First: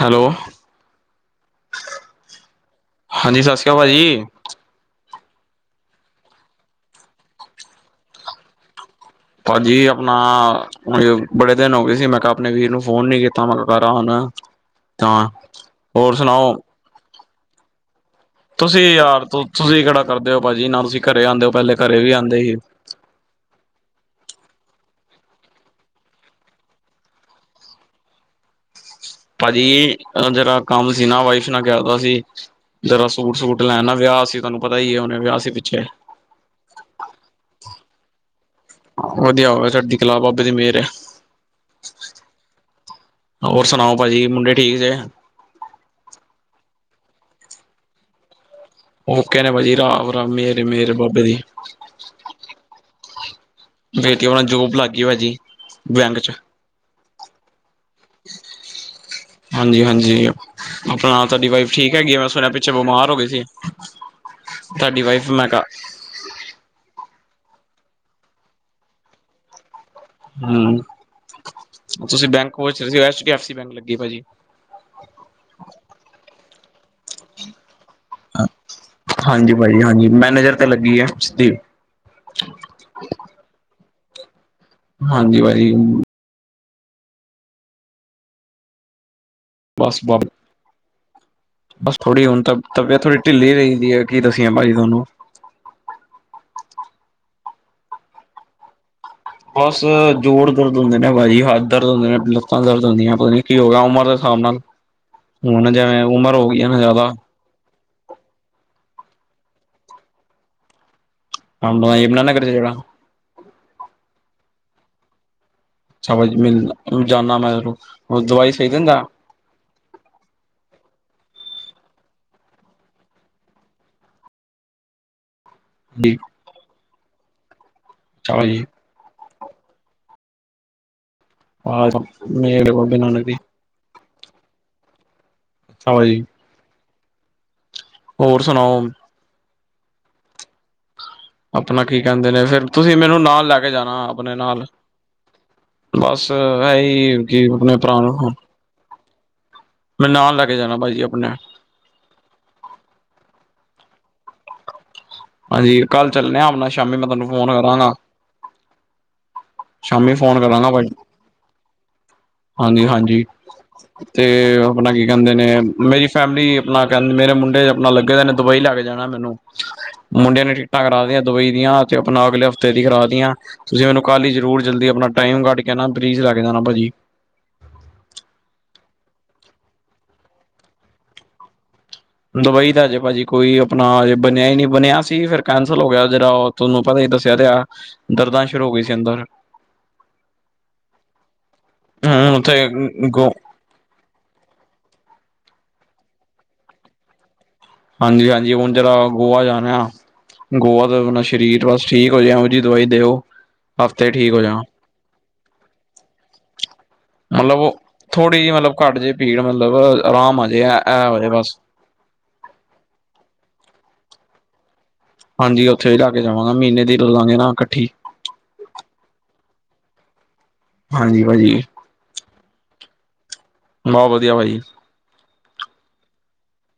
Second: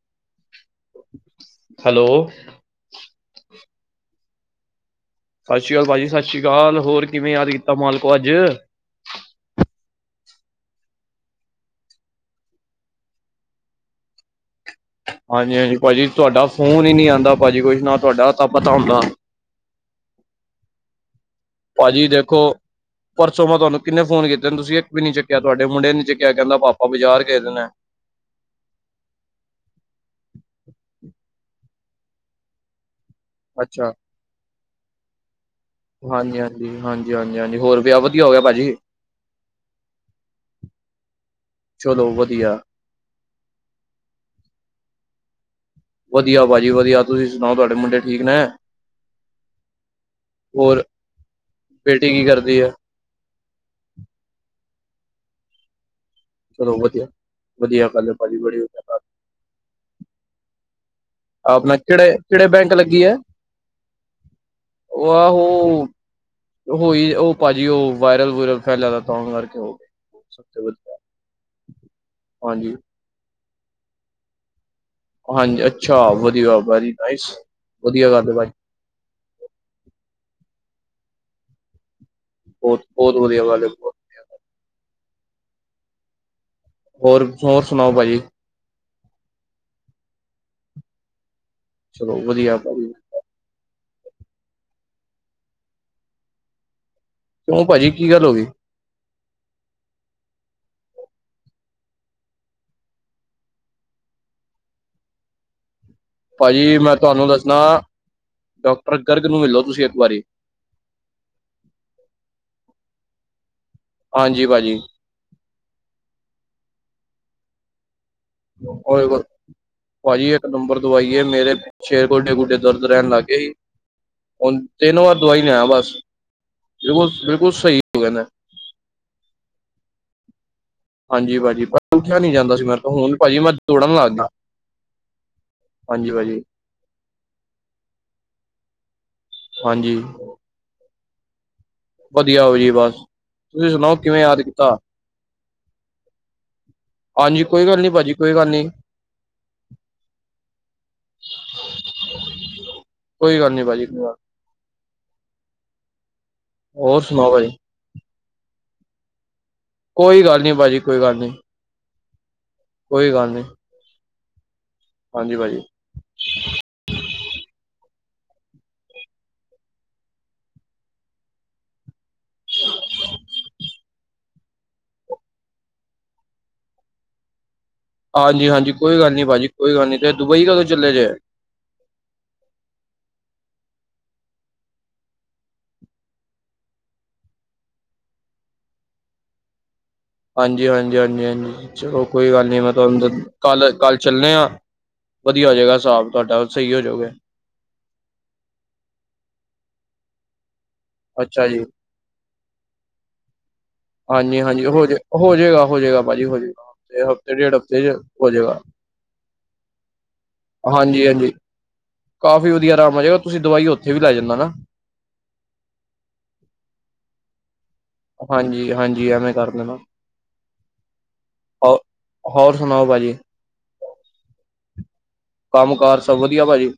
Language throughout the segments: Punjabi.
ਹੈਲੋ ਹੈਲੋ ਹਾਂਜੀ ਸਤਿ ਸ਼੍ਰੀ ਅਕਾਲ ਭਾਅ ਜੀ ਸਤਿ ਸ਼੍ਰੀ ਅਕਾਲ ਭਾਜੀ ਸਤਿ ਸ਼੍ਰੀ ਅਕਾਲ ਹੋਰ ਕਿਵੇਂ ਯਾਦ ਕੀਤਾ ਮਾਲਕੋ ਅੱਜ ਭਾਜੀ ਆਪਣਾ ਬੜੇ ਦਿਨ ਹੋ ਗਏ ਸੀ ਮੈਂ ਕਿਹਾ ਆਪਣੇ ਵੀਰ ਨੂੰ ਫੋਨ ਨੀ ਕੀਤਾ ਮੈਂ ਕਿਹਾ ਕਰਾਂ ਹੁਣ [unintelligible] [inaudible] ਹਾਂਜੀ ਹਾਂਜੀ ਭਾਜੀੀ ਹੋਰ ਤੁਹਾਡਾ ਸੁਣਾਓ ਫੋਨ ਹੀ ਨਹੀਂੀ ਆਉਂਦਾ ਭਾਜੀ ਕੁਛ ਨਾ ਤੁਹਾਡਾ ਤਾਂ ਪਤਾ ਤੁਸੀਂ ਹੁੰਦਾ ਯਾਰ ਤੁਸੀਂ ਖੜਾ ਕਰਦੇ ਹੋ ਭਾਜੀੀ ਨਾ ਤੁਸੀਂ ਘਰੇ ਆਉਂਦੇ ਹੋ ਪਹਿਲੇ ਘਰੇ ਭਾਜੀ ਵੀ ਦੇਖੋ ਆਉਂਦੇ ਸੀ ਪਰਸੋਂ ਮੈਂ ਤੁਹਾਨੂੰ ਕਿੰਨੇ ਫੋਨ ਕੀਤੇ ਨੇ ਤੁਸੀਂ ਇੱਕ ਵੀ ਨੀ ਚੁੱਕਿਆ ਤੁਹਾਡ ਮੁੰਡੇ ਨੀ ਚੁੱਕਿਆ ਕਹਦਾ ਪਾਪਾ ਬਾਜ਼ਾਰ ਗਏਦੇ ਨੇ ਭਾਜੀ ਜਿਹੜਾ ਕੰਮ ਸੀਨਾ ਵਾਈਫ ਨਾਲ ਕਰਦਾ ਸੀ ਜਰਾ ਸੂਟ ਸੂਟ ਲੈਣ ਅੱਛਾ ਨਾ ਵਿਆਹ ਸੀ ਤੁਹਾਨੂੰ ਪਤਾ ਹੀ ਉਹਨੇ ਵਿਆਹ ਸੀ ਪਿੱਛੇ ਹਾਂਜੀ ਹਾਂਜੀ ਹਾਂਜੀ ਹਾਂਜੀ ਹਾਂਜੀ ਹੋਰ ਵਿਆਹ ਵਧੀਆ ਹੋ ਗਿਆ ਭਾਜੀ ਵਧੀਆ ਹੋਵੇ ਤੁਡੇ ਖਿਲਾਬ ਬਾਬੇ ਦੀ ਮਿਹਰ ਹੈ ਚਲੋ ਵਧੀਆ ਹੋਰ ਸੁਣਾਓ ਭਾਜੀ ਮੁੰਡੇ ਠੀਕ ਜੇ ਵਧੀਆ ਭਾਜੀ ਵਧੀਆ ਤੁਸੀਂ ਸੁਣਾਓ ਤੁਹਾਡੇ ਮੁੰਡੇ ਠੀਕ ਨੇ ਉਹ ਕਹਿ ਨੇ ਭਾਜੀ ਰਾਮ ਰਾਮ ਮੇਰੇ ਹੋਰ ਮੇਰੇ ਬਾਬੇ ਦੀ ਬੇਟੀ ਕੀ ਕਰਦੀ ਹੈ ਬੇਟੀ ਉਹ ਨਾਲ ਜੋਬ ਲੱਗ ਗਈ ਹੋ ਜੀ ਬੈਂਕ ਚ ਚਲੋ ਵਧੀਆ ਵਧੀਆ ਗੱਲ ਭਾਜੀ ਬੜੀ ਗੱਲ ਹਾਂਜੀ ਹਾਂਜੀ ਆਪਣਾ ਤੁਹਾਡੀ ਵਾਈਫ ਆਪਣਾ ਠੀਕ ਕਿਹੜੇ ਹੈਗੀ ਆ ਮੈਂ ਕਿਹੜੇ ਸੁਣਿਆ ਪਿੱਛੇ ਬੈਂਕ ਲੱਗੀ ਬਿਮਾਰ ਹੈ ਹੋ ਗਏ ਸੀ ਤੁਹਾਡੀ ਉਹ ਵਾਈਫ ਮੈਂ ਕਿਹਾ ਆਹੋ ਹੋਈ ਉਹ ਭਾਜੀ ਉਹ ਵਾਇਰਲ ਵੁਰਲ ਫੈਲ ਦਾ ਤਾਂ ਕਰਕੇ ਹੋ ਗ ਹਮ ਤੁਸੀਂ ਬੈਂਕ ਵ ਹਾਂਜੀ ਰਹੇ ਸੀ H D F C bank ਲੱਗੇ ਭਾਜੀ ਹਾਂਜੀ ਅੱਛਾ ਵਧੀਆ ਵਰੀ ਨ ਵਧੀਆ ਗ ਹਾਂਜੀ ਭਾਜੀ ਹਾਂਜੀ ਮੈਨੇਜਰ ਤੇ ਲੱਗੀ ਹੈ ਦੀਪ ਬੋਤ ਬੋਤ ਵਧੀਆ ਗੱਲ ਹੈ। ਹਾਂਜੀ ਭਾਜੀ। ਹੋਰ ਹੋਰ ਸੁਣਾਓ ਭਾਜੀ। ਬੱਸ ਬਾ ਬੱਸ ਚਲੋ ਥੋੜੀ ਹੁਣ ਤਾਂ ਵਧੀਆ ਭਾਜੀ ਤਬੀਅਤ ਥੋੜੀ। ਢਿੱਲੀ ਰਹਿੰਦੀ ਹੈ ਕੀ ਦੱਸੀਏ ਭਾਜੀ ਤੁਹਾਨੂੰ। ਓ ਭਾਜੀ ਕੀ ਗੱਲ ਹੋਗੀ? ਬੱਸ ਜੋੜ ਦਰਦ ਹੋਂਦੇ ਨੇ ਭਾਜੀ ਹੱਥ ਦਰਦ ਹੋਂਦੇ ਨੇ, ਲਤਾ ਦਰਦ ਹੋਂਦੀਆ ਨੇ ਪਤਾ ਨੀ ਕੀ ਹੋਗਿਆ ਉਮਰ ਦੇ ਹਿਸਾਬ ਨਾਲ, ਹੁਣ ਜਿਵੇਂ ਉਮਰ ਹੋ ਗਈ ਹੈ ਨਾ ਜਾਦਾ। ਨਾ ਡਾਕਟਰ ਗਰਗ ਨੂੰ ਮਿਲ ਲੋ ਤੁਸੀਂ ਇਕ ਵਾਰੀ। ਯਮੁਨਾਾਨਗਰ ਚੇ ਜੇੜਾ। ਹਾਂਜੀ ਭਾਜੀ ਸਭ ਮਿਲ ਜਾਂਨਾ ਮੈਂ ਦਵਾਈ ਸਹੀ ਹੋ ਦਿੰਦਾ ਗੱਲ ਭਾਜੀ ਇੱਕ ਨੰਬਰ ਦਵਾਈ ਏ ਮੇਰੇ ਸ਼ੇਰ ਗੋਡੇ ਗੁਡੇ ਦਰਦ ਰਹਿਣ ਲੱਗ ਗਏ ਸੀ ਹੁ ਤਿੰਨ ਵਾਰ ਦਵਾਈ ਨ ਆ ਬਸ ਜੀ ਬਿਲਕੁਲ ਬਿਲਕੁਲ ਸਹੀ ਹੋਿੰ ਕੋ ਜੀ ਹਾਂਜੀ ਭਾਜੀ ਉੱਠਆ ਨੀ ਜਾਂਦਾ ਸੀ ਮੇਰੇ ਮੇਰ ਤੋ ਬਾਬੇ ਹੁਣ ਨਾਨਕ ਦੀ ਭਾਜੀ ਮੇ ਤੋੜਨ ਲੱਗ ਗਿਆ ਚਲੋ ਹਾਂਜੀ ਜੀ ਭਾਜੀ। ਹੋਰ ਸੁਣਾਓ। ਹਾਂਜੀ ਅਪਣਾ ਕਿ ਕਹਿੰਦੇ ਵਧੀਆ ਨੇ ਹੋ ਫੇਰ ਜੀ ਬਸ ਤੁਸੀਂ ਮੈਨੂੰ ਨਾਲ ਤੁਸੀਂ ਲੈਕੇ ਸੁਣਾਓ ਜਾਣਾ ਕਿਵੇਂ ਅਪਣੇ ਯਾਦ ਨਾਲ। ਕੀਤਾ ਬੱਸ ਇਹੀ ਹਾਂਜੀ ਕਿ ਕੋਈ ਅਪਣੇ ਗੱਲ ਨੀ ਭਰਾ ਨੂੰ ਭਾਜੀ ਹੁਨ ਕੋਈ ਗੱਲ ਨੀ ਮੈਨ ਨਾਲ ਲੈਕੇ ਜਾਣਾ ਭਾਜੀ ਅਪਣੇ। ਕੋਈ ਗੱਲ ਨੀ ਭਾ ਜੀ [unintelligible] ਹਾਂਜੀ ਕਲ ਚਲਣੇ ਹਾ ਅਪਣਾ ਸ਼ਾਮੀ ਹੋਰ ਮੈਂ ਤੁਹਾਨੂੰ ਸੁਣਾਓ ਭਾਜੀ ਫੋਨ ਕਰਾਂਗਾ। ਸ਼ਾਮੀਂ ਕੋਈ ਫੋਨ ਗੱਲ ਨੀ ਕਰਾਂਗਾ ਭਾਜੀ ਭਾ ਕੋਈ ਗੱਲ ਨੀ ਕੋਈ ਹਾਂਜੀ-ਹਾਂਜੀ ਗੱਲ ਨੀ ਤੇ ਅਪਣਾ ਕਿ ਕਹਿੰਦੇ ਹਾਂਜੀ ਨੇ ਭਾਜੀ ਮੇ ਫੈਮਲੀ ਅਪਣਾ ਕਹਿੰਦੇ ਮੇਰੇ ਮੁੰਡੇ ਆਪਣਾ ਲੱਗੇ ਦੇ ਨੇ ਦੁਬਈ ਲੈ ਕੇ ਜਾਣਾ ਮੈਨੂੰ। ਮੁੰਡਿਆਂ ਨੇ ਟਿਕਟਾਂ ਕਰਾ ਦੀਆਂ ਦੁਬਈ ਦੀਆਂ ਤੇ ਆਪਣਾ ਅਗਲੇ ਹਫ਼ਤੇ ਦੀ ਕਰਾ ਤੀਆ। ਤੁਸੀਂ ਮੈਨੂੰ ਕੱਲ ਹੀ ਜ਼ਰੂਰ ਜਲਦੀ ਅਪਣਾ ਟਾਈਮ ਕੱਢ ਕੇ ਪਲੀਸ ਲੈਕੇ ਜਾਣਾ ਭਾਜੀ। ਹਾਂਜੀ-ਹਾਂਜੀ ਕੋਈ ਗੱਲ ਨੀ ਭਾਜੀ ਕੋਈ ਗੱਲ ਨੀ ਤੇ ਦੁਬਈ ਕਦੋਂ ਚੱਲੇ ਜੇ। ਦੁਬਈ ਦਾ ਅਜੇ ਭਾਜੀ ਕੋਈ ਅਪਣਾ ਅਜੇ ਬਣਿਆ ਹੀ ਨਹੀਂ ਬਣਿਆ ਸੀ ਫਿਰ ਕੈਂਸਲ ਹੋ ਗਿਆ ਜਿਹੜਾ ਤੁਹਾਨੂੰ ਪਤਾ ਹੀ ਦੱਸਿਆ ਤੇ ਆ ਦਰਦਾਂ ਸ਼ੁਰੂ ਹੋ ਗਈ ਸੀ ਅੰਦਰ। ਹਾਂਜੀ-ਹਾਂਜੀ, ਹਾਂਜੀ-ਹਾਂਜੀ ਚਲੋ ਕੋਈ ਹਮ ਗੱਲ ਨੀ ਉੱਥੇ ਮੈਂ ਤੁਹਾਨੂੰ ਗੋ ਕੱਲ, ਕੱਲ ਚੱਲੇ ਹਾਂ ਵਧੀਆ ਹੋ ਜੇਗਾ ਹਿਸਾਬ ਤੁਹਾਡਾ ਸਹੀ ਹੋ ਜੋਗੇ। ਹਾਂਜੀ-ਹਾਂਜੀ ਹੁਣ ਜਿਹਰਾ ਗੋਆ ਜਾਣਾ, ਗੋਆ ਦਾ ਅਪਨਾ ਅੱਛਾ ਜੀ ਸ਼ਰੀਰ ਬਸ ਠੀਕ ਹੋ ਜੇ ਇਹੋ ਜੀ ਦਵਾਈ ਦਿਓ। ਹਫ਼ਤੇ ਠੀਕ ਹੋ ਜਾ ਹਾਂਜੀ-ਹਾਂਜੀ ਹੋਜੇ ਹੋ ਜਏਗਾ, ਹੋ ਜਏਗਾ ਭਾਜੀ ਹੋ ਜਏਗਾ। ਮਲਬ ਥੋੜ੍ਹੀ ਜਿਹੀ ਮਤਲਬ ਘੱਟ ਜੇ ਪੀੜ ਮਤਲਬ ਆਰਾਮ ਆਜੇ ਇਹ ਹੋਜੇ ਬਸ। ਕਾਫੀ ਵਧੀਆ ਆਰਾਮ ਆ ਜੇਏਗਾ ਤੁਸੀਂ ਦਵਾਈ ਉੱਥੇ ਵੀ ਲੈ ਜਾਨਾ ਨਾ। ਹਾਂਜੀ ਉੱਥੇ ਵੀ ਲੈਅ ਕੇ ਜਾਵਾਂਗਾ ਮਹੀਨੇ ਦੀ ਲੈ ਲਾਂਗੇ ਨਾ ਕੱਠੀ। ਹਾਂਜੀ-ਹਾਂਜੀ ਐਵੇਂ ਕਰ ਦੇਨਾ। ਹਾਂਜੀ ਭਾਜੀ। ਹੋ ਹੋਰ ਸੁਣਾਓ ਭਾਜੀ। ਮੋ ਵਧੀਆ ਭਾਜੀ। ਕੰਮ ਕਾਰ ਸਭ ਵਧੀਆ ਭਾਜੀ।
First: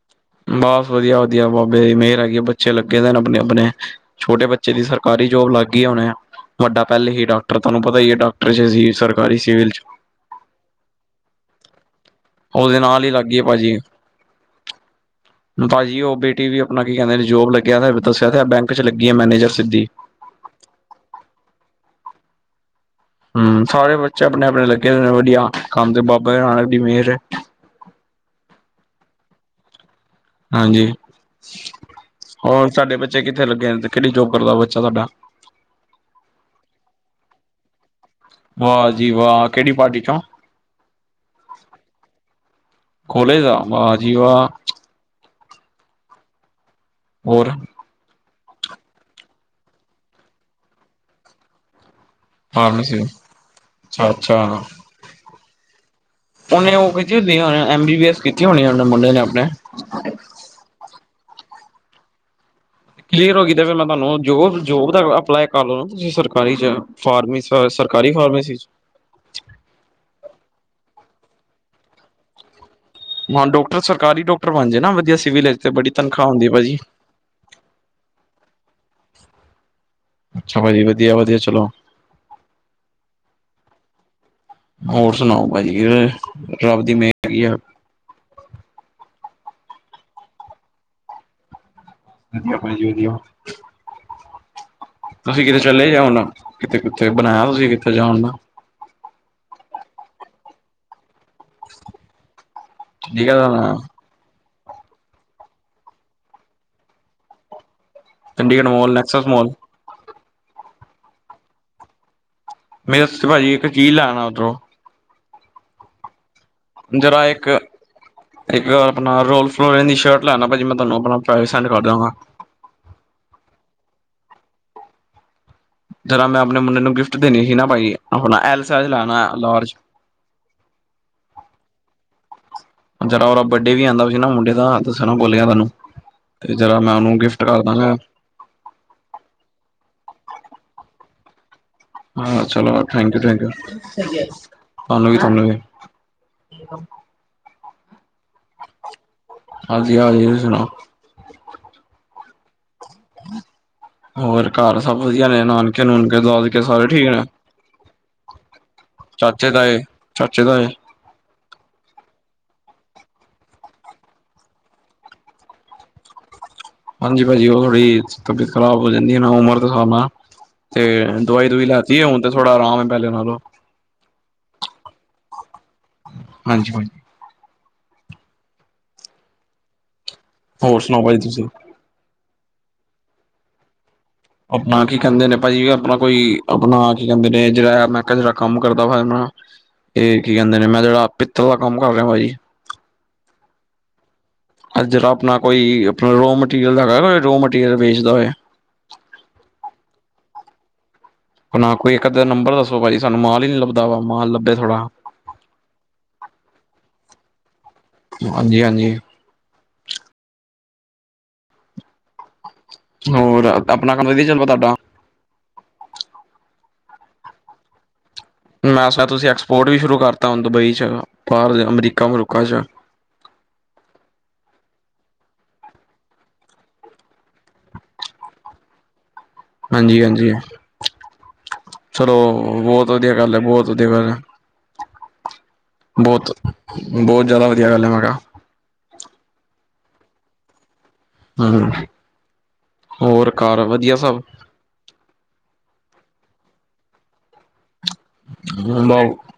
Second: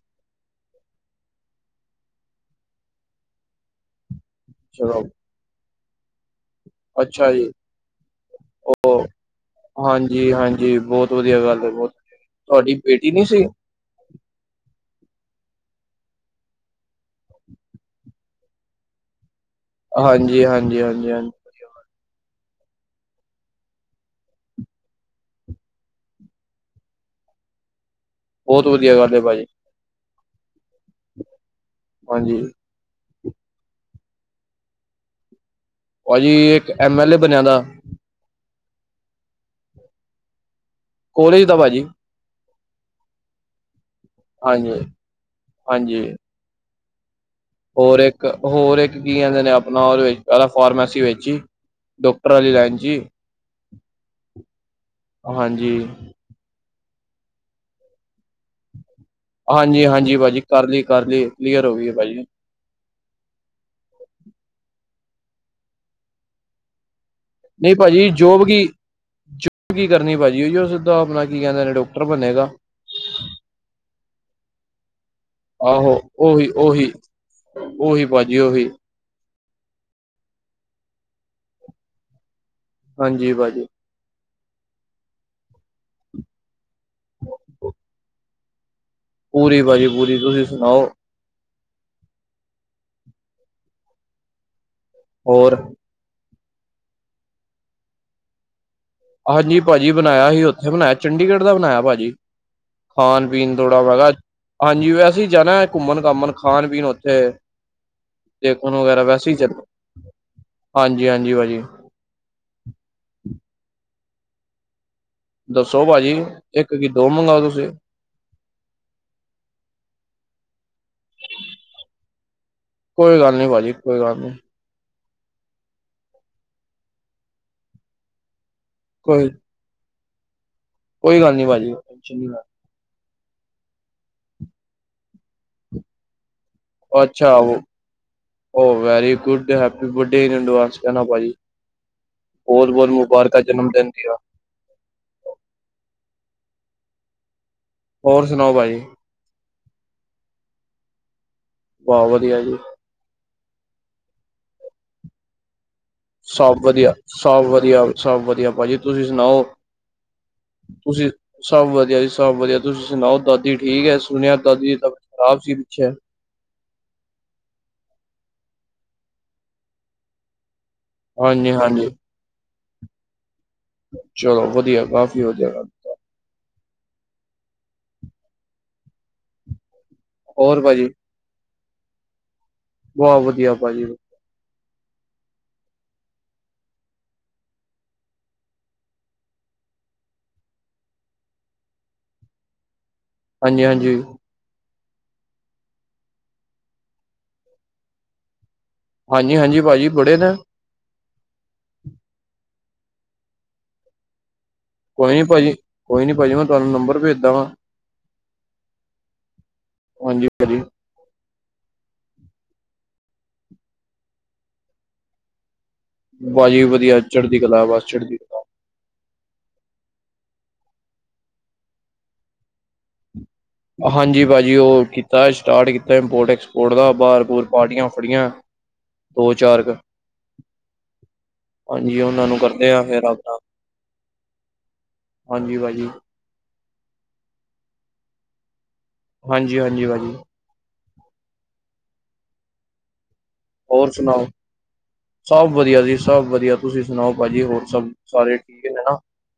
ਬਸ ਵਧੀਆ-ਵਧੀਆ ਬਾਬੇ ਦੀ ਮਿਹਰ ਹੈਗੀ ਹੈ ਬੱਚੇ ਲ ਲੱਗੇ ਦੇ ਨੇ ਅਪਨੇ-ਅਪਨੇ ਛੋਟੇ ਬੱਚੇ ਦੀ ਚਲੋ ਸਰਕਾਰੀ ਜੋਬ ਲੱਗ ਗਈ ਹੁਣੇ। ਵੱਡਾ ਪਹਿਲੇ ਹੀ ਅੱਛਾ ਜੀ ਡਾਕਟਰ ਤੁਹਾਨੂੰ ਪਤਾ ਹੀ ਹੈ ਡਾਕਟਰ ਚ ਸੀ ਸਰਕਾਰੀ ਸਿਵਲ ਚ। ਜੀ ਹਾਂਜੀ ਬਹੁਤ ਵਧੀਆ ਗੱਲ ਹੈ ਬਹੁਤ ਤੁਹਾਡੀ ਉਹਦੇ ਨਾਲ ਹੀ ਬੇਟੀ ਲੱਗ ਨੀ ਗਈ ਏ ਸੀ ਭਾਜੀ। ਭਾਜੀ ਉਹ ਬੇਟੀ ਵੀ ਆਪਣਾ ਕੀ ਕਹਿੰਦੇ ਨੇ ਜੋਬ ਲੱਗਿਆ ਦੱਸਿਆ ਤੇ ਬੈਂਕ ਚ ਲੱਗੀ ਹੈ ਮੈਨੇਜਰ ਸਿੱਧੀ। ਹਾਂਜੀ-ਹਾਂਜੀ, ਹਾਂਜੀ-ਹਾਂਜੀ ਹਮ ਸਾਰੇ ਬੱਚੇ ਆਪਣੇ-ਆਪਣੇ ਲੱਗੇ ਹੋਏ ਨੇ ਵਧੀਆ ਕੰਮ ਤੇ ਬਾਬਾ ਨਾਨਕ ਦੀ ਮਿਹਰ ਏ। ਬਹੁਤ ਵਧੀਆ ਗੱਲ ਹੈ ਭਾਜੀ। ਹਾਂਜੀ, ਹਾਂਜੀ ਹੋਰ ਸਾਡੇ ਬੱਚੇ ਕਿੱਥੇ ਲੱਗੇ ਨੇ ਕਿਹੜੀ ਜੋਬ ਕਰਦਾ ਬੱਚਾ ਸਾਡਾ? ਭਾਜੀ ਇੱਕ ਐਮ ਐਲ ਏ ਬਣਿਆ ਦਾ। ਵਾਹ ਜੀ ਵਾਹ, ਕਿਹੜੀ ਪਾਰਟੀ ਚੋਂ? ਕੋਲੇਜ ਦਾ ਭਾਜੀ। ਕੋਲੇਜ ਦਾ ਵਾਹ ਜੀ ਵਾਹ। ਹਾਂਜੀ ਹਾਂਜੀ ਹੋਰ ਹੋਰ ਇੱਕ ਹੋਰ ਇੱਕ ਕੀ ਕਹਿੰਦੇ ਨੇ ਆਪਣਾ ਉਦੇ ਵਿਚ ਪਹਿਲਾ ਫਾਰਮੈਸੀ ਵਿੱਚ ਹੀ। ਡਾਕਟਰ ਵਾਲੀ ਲਾਈਨ ਜੀ ਫਾਰਮੇਸੀ ਅੱਛਾ ਅੱਛਾ ਹਾਂਜੀ। ਉਹਨੇ ਉਹ ਕੀਤੀ ਹੋ ਐਮ ਬੀ ਬੀ ਐਸ ਕੀਤੀ ਹੋਨੀ ਮੁੰਡੇ ਨੇ ਆਪਨੇ। ਹਾਂਜੀ-ਹਾਂਜੀ ਭਾਜੀ ਕਰ ਲੀ ਕਰ ਲੀ ਕਲੀਅਰ ਹੋ ਗਈ ਏ ਭਾਜੀ। ਕਲੀਅਰ ਹੋ ਗਈ ਮੈਂ ਤੁਹਾਨੂੰ ਜੋਬ-ਜੋਬ ਦਾ ਅਪਲਾਈ ਕਰ ਲਓ ਸਰਕਾਰੀ ਚ ਫਾਰਸੀ ਨਈ ਭਾਜੀ ਜੋਬ ਕੀ ਕੀ ਕਰਨੀ ਭਾਜੀ ਉਹੀਓ ਸਿੱਧਾ ਆਪਣਾ ਕੀ ਕਹਿੰਦੇ ਡਾਕਟਰ ਬਨੇਗਾ। ਹਾਂ, ਡਾਕਟਰ ਸਰਕਾਰੀ ਡਾਕਟਰ ਬਣ ਜਾਏਨਾ ਵਧੀਆ ਸਿਵਲ ਤਚ ਬੜੀ ਤਨਖਾਹ ਹੁੰਦੀ ਭਾਜੀ। ਉਹਹੀ ਭਾਜੀ ਉਹਹੀ ਅੱਛਾ ਭਾਜੀ, ਵਧੀਆ-ਵਧੀਆ ਚਲੋ। ਹਾਂਜੀ, ਭਾਜੀ। ਹੋਰ ਸੁਣਾਓ ਭਾਜੀ ਕਿਵੇ? ਰੱਬ ਦੀ ਮੇਹਰ ਹੈਗੀ ਆ। ਪੂਰੀ ਭਾਜੀ ਪੂਰੀ ਤੁਸੀਂ ਸੁਣਾਓ। ਅਸੀ ਆਪਣੇ੍ ਜੀਉਂਦਿ ਔ। ਤੁਸੀਂ ਹੋਰ ਕਿਤੇ ਚਲੇ ਜਾਓ ਨਾ ਕਿਤੇ ਕਿੱਥੇ ਬਣਾਇਆ ਤੁਸੀਂ ਕਿੱਥੇ ਜਾਓ ਨਾ? ਹਾਂਜੀ ਭਾਜੀ, ਬਣਾਇਆ ਸੀ ਉੱਥੇ ਬਣਾਇਆ ਚੰਡੀਗੜ੍ਹ ਦਾ ਬਇਆ ਭਾਜੀ। ਚੰਡੀਗੜ੍ਹ ਦਾ ਖਾਣ-ਪੀਣ ਬਣਾਇਆ ਦੌੜਾ ਵਗਾ ਹਾਂਜੀ, ਵੈਸੇ ਹੀ ਜਾਣਾ ਘੁੰਮਣ- ਘਾਮਣ ਖਾਣ-ਪੀਣ ਉੱਥੇ। ਦੇਖ ਚੰਡੀਗੜ੍ਹ ਮੋਲ ਵਗੈਰਾ ਨੈਕਸਸ ਵੈਸੇ ਹੀ ਚੱਲ, ਮੋਲ ਹਾਂਜੀ-ਹਾਂਜੀ ਭਾਜੀ। ਮੇਰੇ ਵਾਸਤੇ ਭਾਜੀ ਇੱਕ ਚੀਜ਼ ਲੈ ਆਉਣਾ ਉਧਰੋਂ। ਦੱਸੋ ਭਾਜੀ, ਇੱਕ ਕਿ ਦੋ ਜਰਾ ਮੰਗਵਾਓ ਇੱਕ ਤੁਸੀਂ। ਇੱਕ ਆਪਣਾ ਰੋਲ ਫਲੋ ਦੀ ਸ਼ਰਟ ਲੈਣਾ ਭਾਜੀ ਮੈਂ ਤੁਹਾਨੂੰ ਆਪਣਾ ਪੈਸੇ ਸੈਂਡ ਕਰ ਦਵਾਗਾ। ਕੋਈ ਗੱਲ ਨਹੀਂ ਭਾਜੀ ਕੋਈ ਗੱਲ ਨਹੀਂ। ਜਰਾ ਮੈਂ ਆਪਣੇ ਮੁੰਡੇ ਨੂੰ ਗਿਫਟ ਦੇਣੀ ਸੀ ਨਾ ਭਾਈ ਆਪਣਾ ਐਲ ਸਾਈਜ਼ ਲੈਣਾ ਕੋਈ ਲਾਰਜ। ਕੋਈ ਗੱਲ ਨੀ ਭਾਜੀ। ਜਰਾ ਉਹ ਬਡੇ ਵੀ ਆਉਂਦਾ ਸੀ ਨਾ ਮੁੰਡੇ ਤਾਂ ਇਸਕਰਕੇ ਬੋਲਿਆ ਤੁਹਾਨੂੰ। ਤੇ ਜਿਹਰਾ ਮੈਂ ਉਹਨੂੰ ਅੱਛਾ ਗਿਫਟ ਕਰਦਾਂਗਾ। ਉਹ very good happy birthday advance ਕਹਿਦਾ ਭਾਜੀ। ਹਾਂ ਚਲੋ ਬਹੁਤ-ਬਹੁਤ ਥੈਂਕ ਯੂ- ਮੁਬਾਰਕਾਂ ਥੈਂਕ ਯੂ, ਜਨਮ ਦਿਨ ਦੀਆਂ ਤੁਹਾਨੂੰ ਵੀ ਤੁਹਾਨੂੰ ਵੀ। ਹੋਰ ਸੁਣਾਓ ਭਾਈ? ਹਾਂਜੀ-ਹਾਂਜੀ ਤੁਸੀਂ ਸੁਣਾਓ? ਬਹੁਤ ਵਧੀਆ ਜੀ। ਹੋਰ ਘਰ ਸਭ ਵਧੀਆ ਨੇ ਨਾਨ ਨਾਨਕੇ- ਦਾਤਕੇ ਸਭ ਸਾਰੇ ਵਧੀਆ ਠੀਕ ਨੇ ਸਭ ਵਧੀਆ ਸਭ ਵਧੀਆ ਭਾਜੀ ਤੁਸੀਂ ਸੁਣਾਓ ਚਾਚੇ-ਤਾਏ ਚਾਚੇ-ਤਾਏ ਤੁਸੀਂ ਸਭ ਵਧੀਆ ਜੀ- ਸਭ ਵਧੀਆ, ਤੁਸੀਂ ਸੁਣਾਓ ਦਾਦੀ ਠੀਕ ਹੈ ਸੁਣਿਆ ਦਾਦੀ ਦੀ ਤਬੀਅਤ ਖ਼ਰਾਬ ਸੀ ਪਿੱਛੇ। ਹਾਂਜੀ ਭਾਜੀ, ਉਹ ਥੋੜੀ ਤਬੀਅਤ ਖਰਾਬ ਹੋ ਜਾਂਦੀ ਨਾ ਉਮਰ ਦੇ ਹਿਸਾਬ ਨਾਲ। ਤੇ ਦਵਾਈ-ਦੂਵਾਈ ਹਾਂਜੀ-ਹਾਂਜੀ ਲੈਤੀ ਹੈ ਹੁਣ ਤੇ ਥੋੜਾ ਆਰਾਮ ਹੈ ਪਹਿਲੇ ਨਾਲੋਂ। ਚਲੋ ਵਧੀਆ, ਕਾਫੀ ਵਧੀਆ ਗੱਲ ਹਾਂਜੀ-ਹਾਂਜੀ। ਹੋਰ ਸੁਣਾਓ ਭਾਅਜੀ ਤੁਸੀਂ? ਬਹੁਤ ਵਧੀਆ ਭਾਜੀ। ਆਪਣਾ ਕੀ ਕਹਿੰਦੇ ਨੇ ਭਾਜੀ ਆਪਣਾ ਕੋਈ ਆਪਣਾ ਕੀ ਕਹਿੰਦੇ ਨੇ ਜਿਹੜਾ ਮੈਂ ਕਿਹਾ ਜਿਹੜਾ ਕੰਮ ਕਰਦਾ ਵਾ ਆਪਣਾ ਏਹ ਕੀ ਕੇਂਦੇ ਨੇ, ਮੈਂ ਜੇੜਾ ਪਿੱਤਲ ਦਾ ਕੰਮ ਕਰ ਰਿਹਾ ਭਾਜੀ ਹਾਂਜੀ-ਹਾਂਜੀ। ਅੱ ਜਰਾ ਅਪਣਾ ਕੋਈ, ਅਪਣਾ ਰੋ ਮਟੀਰੀਅਲ ਦਾ ਹੈਗਾ ਨਾ, ਰੋ ਮਟੀਰੀਅਲ ਵੇਚਦਾ ਹੋਏ। ਹਾਂਜੀ-ਹਾਂਜੀ ਪਾਜੀ, ਬੜੇ ਨੇ। ਨਾ, ਕੋਈ ਇੱਕੱ ਨੰਬਰ ਦੱਸੋ ਭਾਜੀ ਸਾਨੂੰ ਮਾਲ ਹੀ ਨੀ ਲੱਭਦਾ ਮਾਂਲ ਲੱਭੇ ਥੋੜਾ। ਕੋਈ ਨੀ ਭਾਜੀ- ਕੋਈ ਭਾਜੀ ਮੈਂ ਤੁਹਾਨੂੰ ਨੰਬਰ ਭੇਜਦਾਗਾਂ ਹਾਂਜੀ-ਹਾਂਜੀ। ਉਝ ਹੀ ਕਦੀ ਹੋਰ ਆਪਣਾ ਕੰਮ ਤਾਂ ਵਧਿਆ ਚੱਲਦਾ ਤੁਹਾਡਾ। ਬਾਜੀ ਵਧੀਆ, ਚੜ੍ਹਦੀ ਕਲਾ ਬਸ ਚੜਦੀ ਮੈ ਸੁਣਿਆ ਤੁਸੀਂ ਐਕਸਪੋਰਟ ਵੀ ਸ਼ੁਰੂ ਕਰਤਾ ਹੁ ਦੁਬਈ ਚ ਬਾਹਰ ਅਮਰੀਕਾ-ਅਮਰੂਕਾ ਚ। ਹਾਂਜੀ ਭਾਜੀ, ਉਹ ਕੀਤਾ ਸਟਾਰਟ ਕੀਤਾ ਇੰਪੋਰਟ ਐਕਸਪੋਰਟ ਦਾ ਬਾਰ ਬੁ ਪਾਰਟੀਆਂ ਫੜੀਆਂ। ਦੋ ਚਾਰ ਕੁ ਹਾਂਜੀ-ਹਾਂਜੀ। ਹਾਂਜੀ ਚਲੋ ਉਹਨਾਂ ਨੂੰ ਕਰਦੇ ਆ ਬਹੁਤ ਫਿਰ ਵਧੀਆ ਗੱਲ ਆਪਣਾ ਹੈ-ਬਹੁਤ ਵਧੀਆ ਗੱਲ ਹੈ। ਹਾਂਜੀ ਪਾਜੀ। ਬੋਤ। ਬੋਤ ਜਾਦਾ ਵਦੀਆ ਗੱਲ ਏ, ਮੈਂ ਕਹਾ। ਹਾਂਜੀ-ਹਾਂਜੀ ਭਾਜੀ। ਹਾਂ, ਹੋਰ ਕਾਰ ਹੋਰ ਵਦੀਆ ਸਭ। ਸੁਣਾਓ ਸਭ ਵਦੀਆ ਜੀ, ਸਭ ਵਦੀਆ, ਤੁਸੀਂ ਸੁਣਾਓ? ਪਾਜੀ ਹੋਰ ਸਭ ਸਾਰੇ ਠੀਕ ਨੇ ਨਾ? ਮੈਂ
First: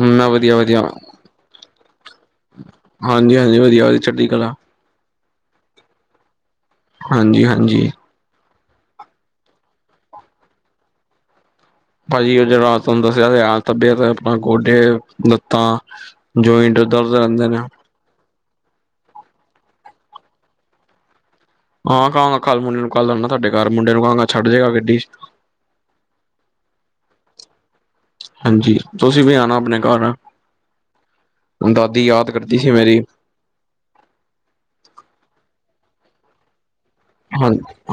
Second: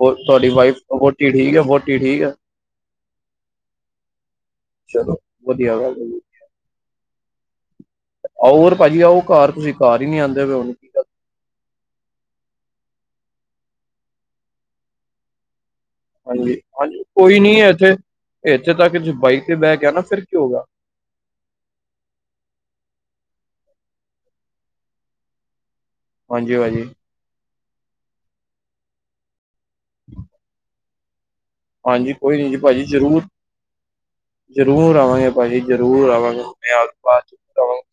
ਹੋਰ ਤੁਆਡੀ ਵਾਈਫ, ਵਧੀਆ-ਵਧੀਆ, ਵੋਟੀ ਠੀਕ ਏ? ਵੋਟੀ ਠੀਕ ਏ? ਹਾਂਜੀ-ਹਾਂਜੀ ਵਦੀਆ, ਚੜਦੀ ਕਲਾ। ਚਲੋ, ਵਦੀਆ ਗੱਲ ਏ ਜੀ। ਹਾਂਜੀ-ਹਾਂਜੀ। ਆਓਰ ਪਾਜੀ ਆਔ ਕਾਰ, ਤੁਸੀਂ ਕਾਰ ਈ ਨਈ ਆਂਦੇ ਬਏ ਹੁਣ। ਗੱਲ ਪਾਜੀ ਉਹ ਜੇਹੜਾ ਤੁਆਨੂੰ ਦੱਸਿਆ ਤੇ ਏ, ਤੱਬੀਅਤ ਆਪਣਾ ਗੋਡੇ, ਲੱਤਾਂ ਹਾਂਜੀ, ਜੋਇੰਟ ਹਾਂਜੀ ਦਰਦ ਕੋਈ ਰਹਿੰਦੇ ਨੀ ਨੇ, ਏਥੇ, ਏਥੇ ਤੱਕ ਤੁਸੀਂ ਬਾਈਕ ਤੇ ਬੇਹ ਕੇ ਆਨਾ, ਫਿਰ ਕਿ ਹੋ ਗਆ। ਹਾਂ ਕਾਂਗਾ ਕੱਲ ਮੁੰਡੇ ਨੂੰ, ਕੱਲ ਆਨਾ ਤੁਆਡੇ ਕਾਰ, ਮੁੰਡੇ ਨੂੰ ਕਾਂਗਾ ਛੱਡ ਜੇਗਾ ਗੱਡੀ ਹਾਂਜੀ ਭਾਜੀ। ਹਾਂਜੀ, ਤੁਸੀਂ ਵੀ ਆਣਾ ਅਪਣੇ ਕਾਰ, ਦਾਦੀ ਹਾਂਜੀ ਯਾਦ ਕੋਈ ਨੀ ਕਰਦੀ ਸੀ ਮੇਰੀ। ਜਰੂਰ ਆਵਾਂਗੇ ਪਾਜੀ, ਜਰੂਰ ਆਵਾਂਗੇ [unintelligible] ਹਾਂ,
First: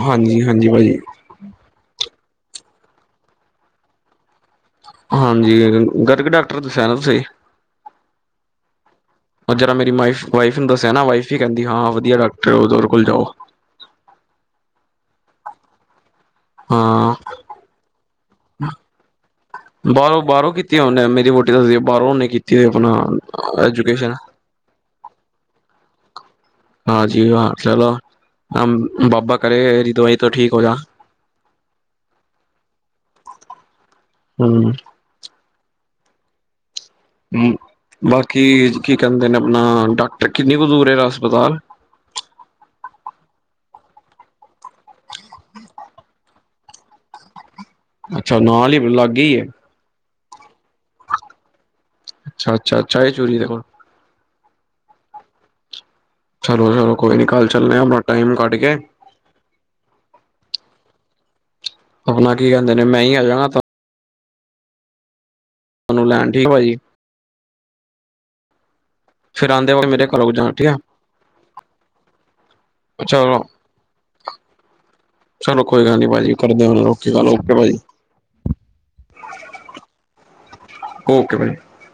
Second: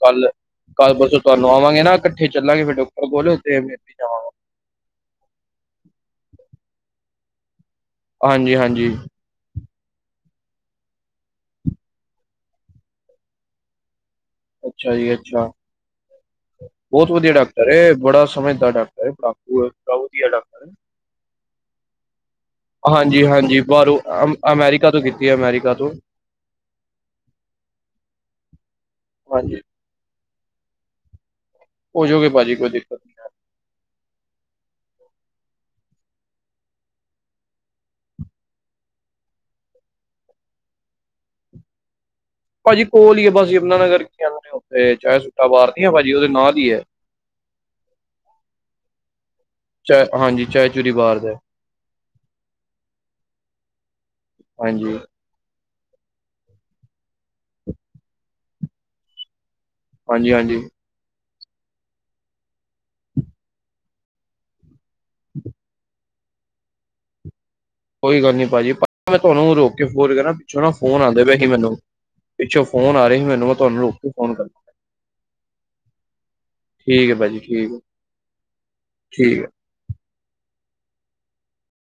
ਹਾਂਜੀ-ਹਾਂਜੀ ਭਾਜੀ। ਤੁਆਨੂੰ ਆਵਾਂਗੇ ਨਾ, ਕੱਠੇ ਚੱਲਾਂਗੇ ਫੇਰ ਡੋਕਟਰ ਕੋਲ, ਤੇ ਮਿਲ ਵੀ ਜਾਵਾਂ ਹਾਂਜੀ, ਗਰਗ ਡਾਕਟਰ ਦੱਸਿਆ ਨਾ ਤੁਸੀਂ? ਹਾਂਜੀ-ਹਾਂਜੀ। ਉਹ ਜਰਾ ਮੇਰੀ ਮਾਇਫ, ਵਾਈਫ ਨੂੰ ਦੱਸਿਆ ਨਾ, ਵਾਈਫ ਵੀ ਕੇਂਦੀ, ਹਾਂ ਵਦੀਆ ਡਾਕਟਰ ਉਹਦੇ ਕੋਲ ਜਾਓ। ਅੱਛਾ ਜੀ, ਅੱਛਾ। ਬੋਤ ਹਾਂ। ਵਦੀਆ ਡਾਕਟਰ ਏ, ਬੜਾ ਸਮਝਦਾਰ ਡਾਕਟਰ ਏ, [unintelligible] ਬੜਾ ਬਾਹਰੋਂ ਵਦੀਆ ਬਾਹਰੋਂ ਡਾਕਟਰ ਏ। ਕੀਤੀ ਉਹਨੇ ਮੇਰੀ ਵੋਟੀ ਦੱਸਦੀ, ਬਾਹਰੋਂ ਔਣੇ ਕੀਤੀ ਹੋਈ ਅਪਣਾ ਹਾਂਜੀ ਹਾਂਜੀ ਬਾਹਰੋਂ ਐਜੂਕੇਸ਼ਨ। ਅਮ ਅਮੈਰੀਕਾ ਤੋਂ ਕੀਤੀ ਏ, ਅਮੈਰੀਕਾ ਤੋਂ। ਹਾਂਜੀ ਹਾਂ ਚਲੋ, ਅਮ ਬਾਬਾ ਹਾਂਜੀ ਕਰੇ ਏਦੀ ਦਵਾਈ ਤੋਂ ਠੀਕ ਹੋ ਜਾ। ਹੋ ਜੋਗੇ ਪਾਜੀ, ਕੋਈ ਦਿੱਕਤ ਨੀ ਹੂੰ। ਹੂੰ, ਬਾਕੀ ਕੀ ਕੇਂਦੇ ਨੇ ਅਪਣਾ, ਡਾਕਟਰ ਕਿੰਨੀ ਕੁ ਦੂਰ ਏ ਏਦਾ ਹਸਪਤਾਲ? ਪਾਜੀ ਕੋਲ ਈ ਐ, ਬਸ ਯਮਨਾ ਨਗਰ ਕੀ ਕੇਂਦੇ ਨੇ ਔਥੇ ਚਾਏ ਸੁੱਟਾਂ ਬਾਰ ਨੀ ਏ ਭਾਜੀ, ਉਹਦੇ ਨਾਲ ਈ ਏ। ਅੱਛਾ ਨਾਲ ਈ, ਲਾਗੇ ਈ ਏ। ਚਾਏ, ਹਾਂਜੀ, ਚਾਏ ਚੂਰੀ ਬਾਜ਼ ਏ। ਅੱਛਾ-ਅੱਛਾ-ਅੱਛਾ ਏਹ ਚੂਰੀ ਦੇ ਕੋਲ। ਹਾਂਜੀ। ਚਲੋ, ਕੋਈ ਨੀ, ਕੱਲ ਚੱਲਣੇ ਆਪਣਾ ਟਾਈਮ ਕੱਢ ਕੇ। ਹਾਂਜੀ- ਹਾਂਜੀ। ਆਪਣਾ ਕੀ ਕਹਿੰਦੇ ਨੇ ਮੈਂ ਹੀ ਆ। ਜਾਣਾ ਤਾਂ ਹ [inaudible] ਨੂੰ ਲੈਣ ਠੀਕ ਆ। ਕੋਈ ਗੱਲ ਨੀ ਪਾਜੀ, ਮੈਂ ਫਿਰ ਤੁਹਾਨੂੰ ਆਉਂਦੇ ਰੋਕ ਕੇ ਵਕਤ ਮੇਰੇ ਫੋਰ ਘਰ ਕਰਾ, ਰੁਕ ਜਾਣਾ ਪਿੱਛੋਂ ਠੀਕ ਨਾ ਹੈ ਫੋਨ ਆਉਂਦੇ ਪਏ ਸੀ ਮੈਨੂੰ। ਪਿੱਛੋਂ ਫੋਨ ਆ ਰਹੇ ਹੀ ਚਲੋ ਮੈਨੂੰ, ਮੈਂ ਤੁਹਾਨੂੰ ਰੁਕ ਕੇ ਫੋਨ ਕਰ ਚਲੋ ਕੋਈ ਗੱਲ ਨੀ ਭਾਜੀ, ਕਰਦੇ ਹੁਣੇ ਰੁਕ ਠੀਕ ਕੇ ਹੈ ਗੱਲ, ਓਕੇ ਠੀਕ ਭਾਜੀ। ਹੈ ਠੀਕ ਐ। ਓਕੇ ਬਾਈ।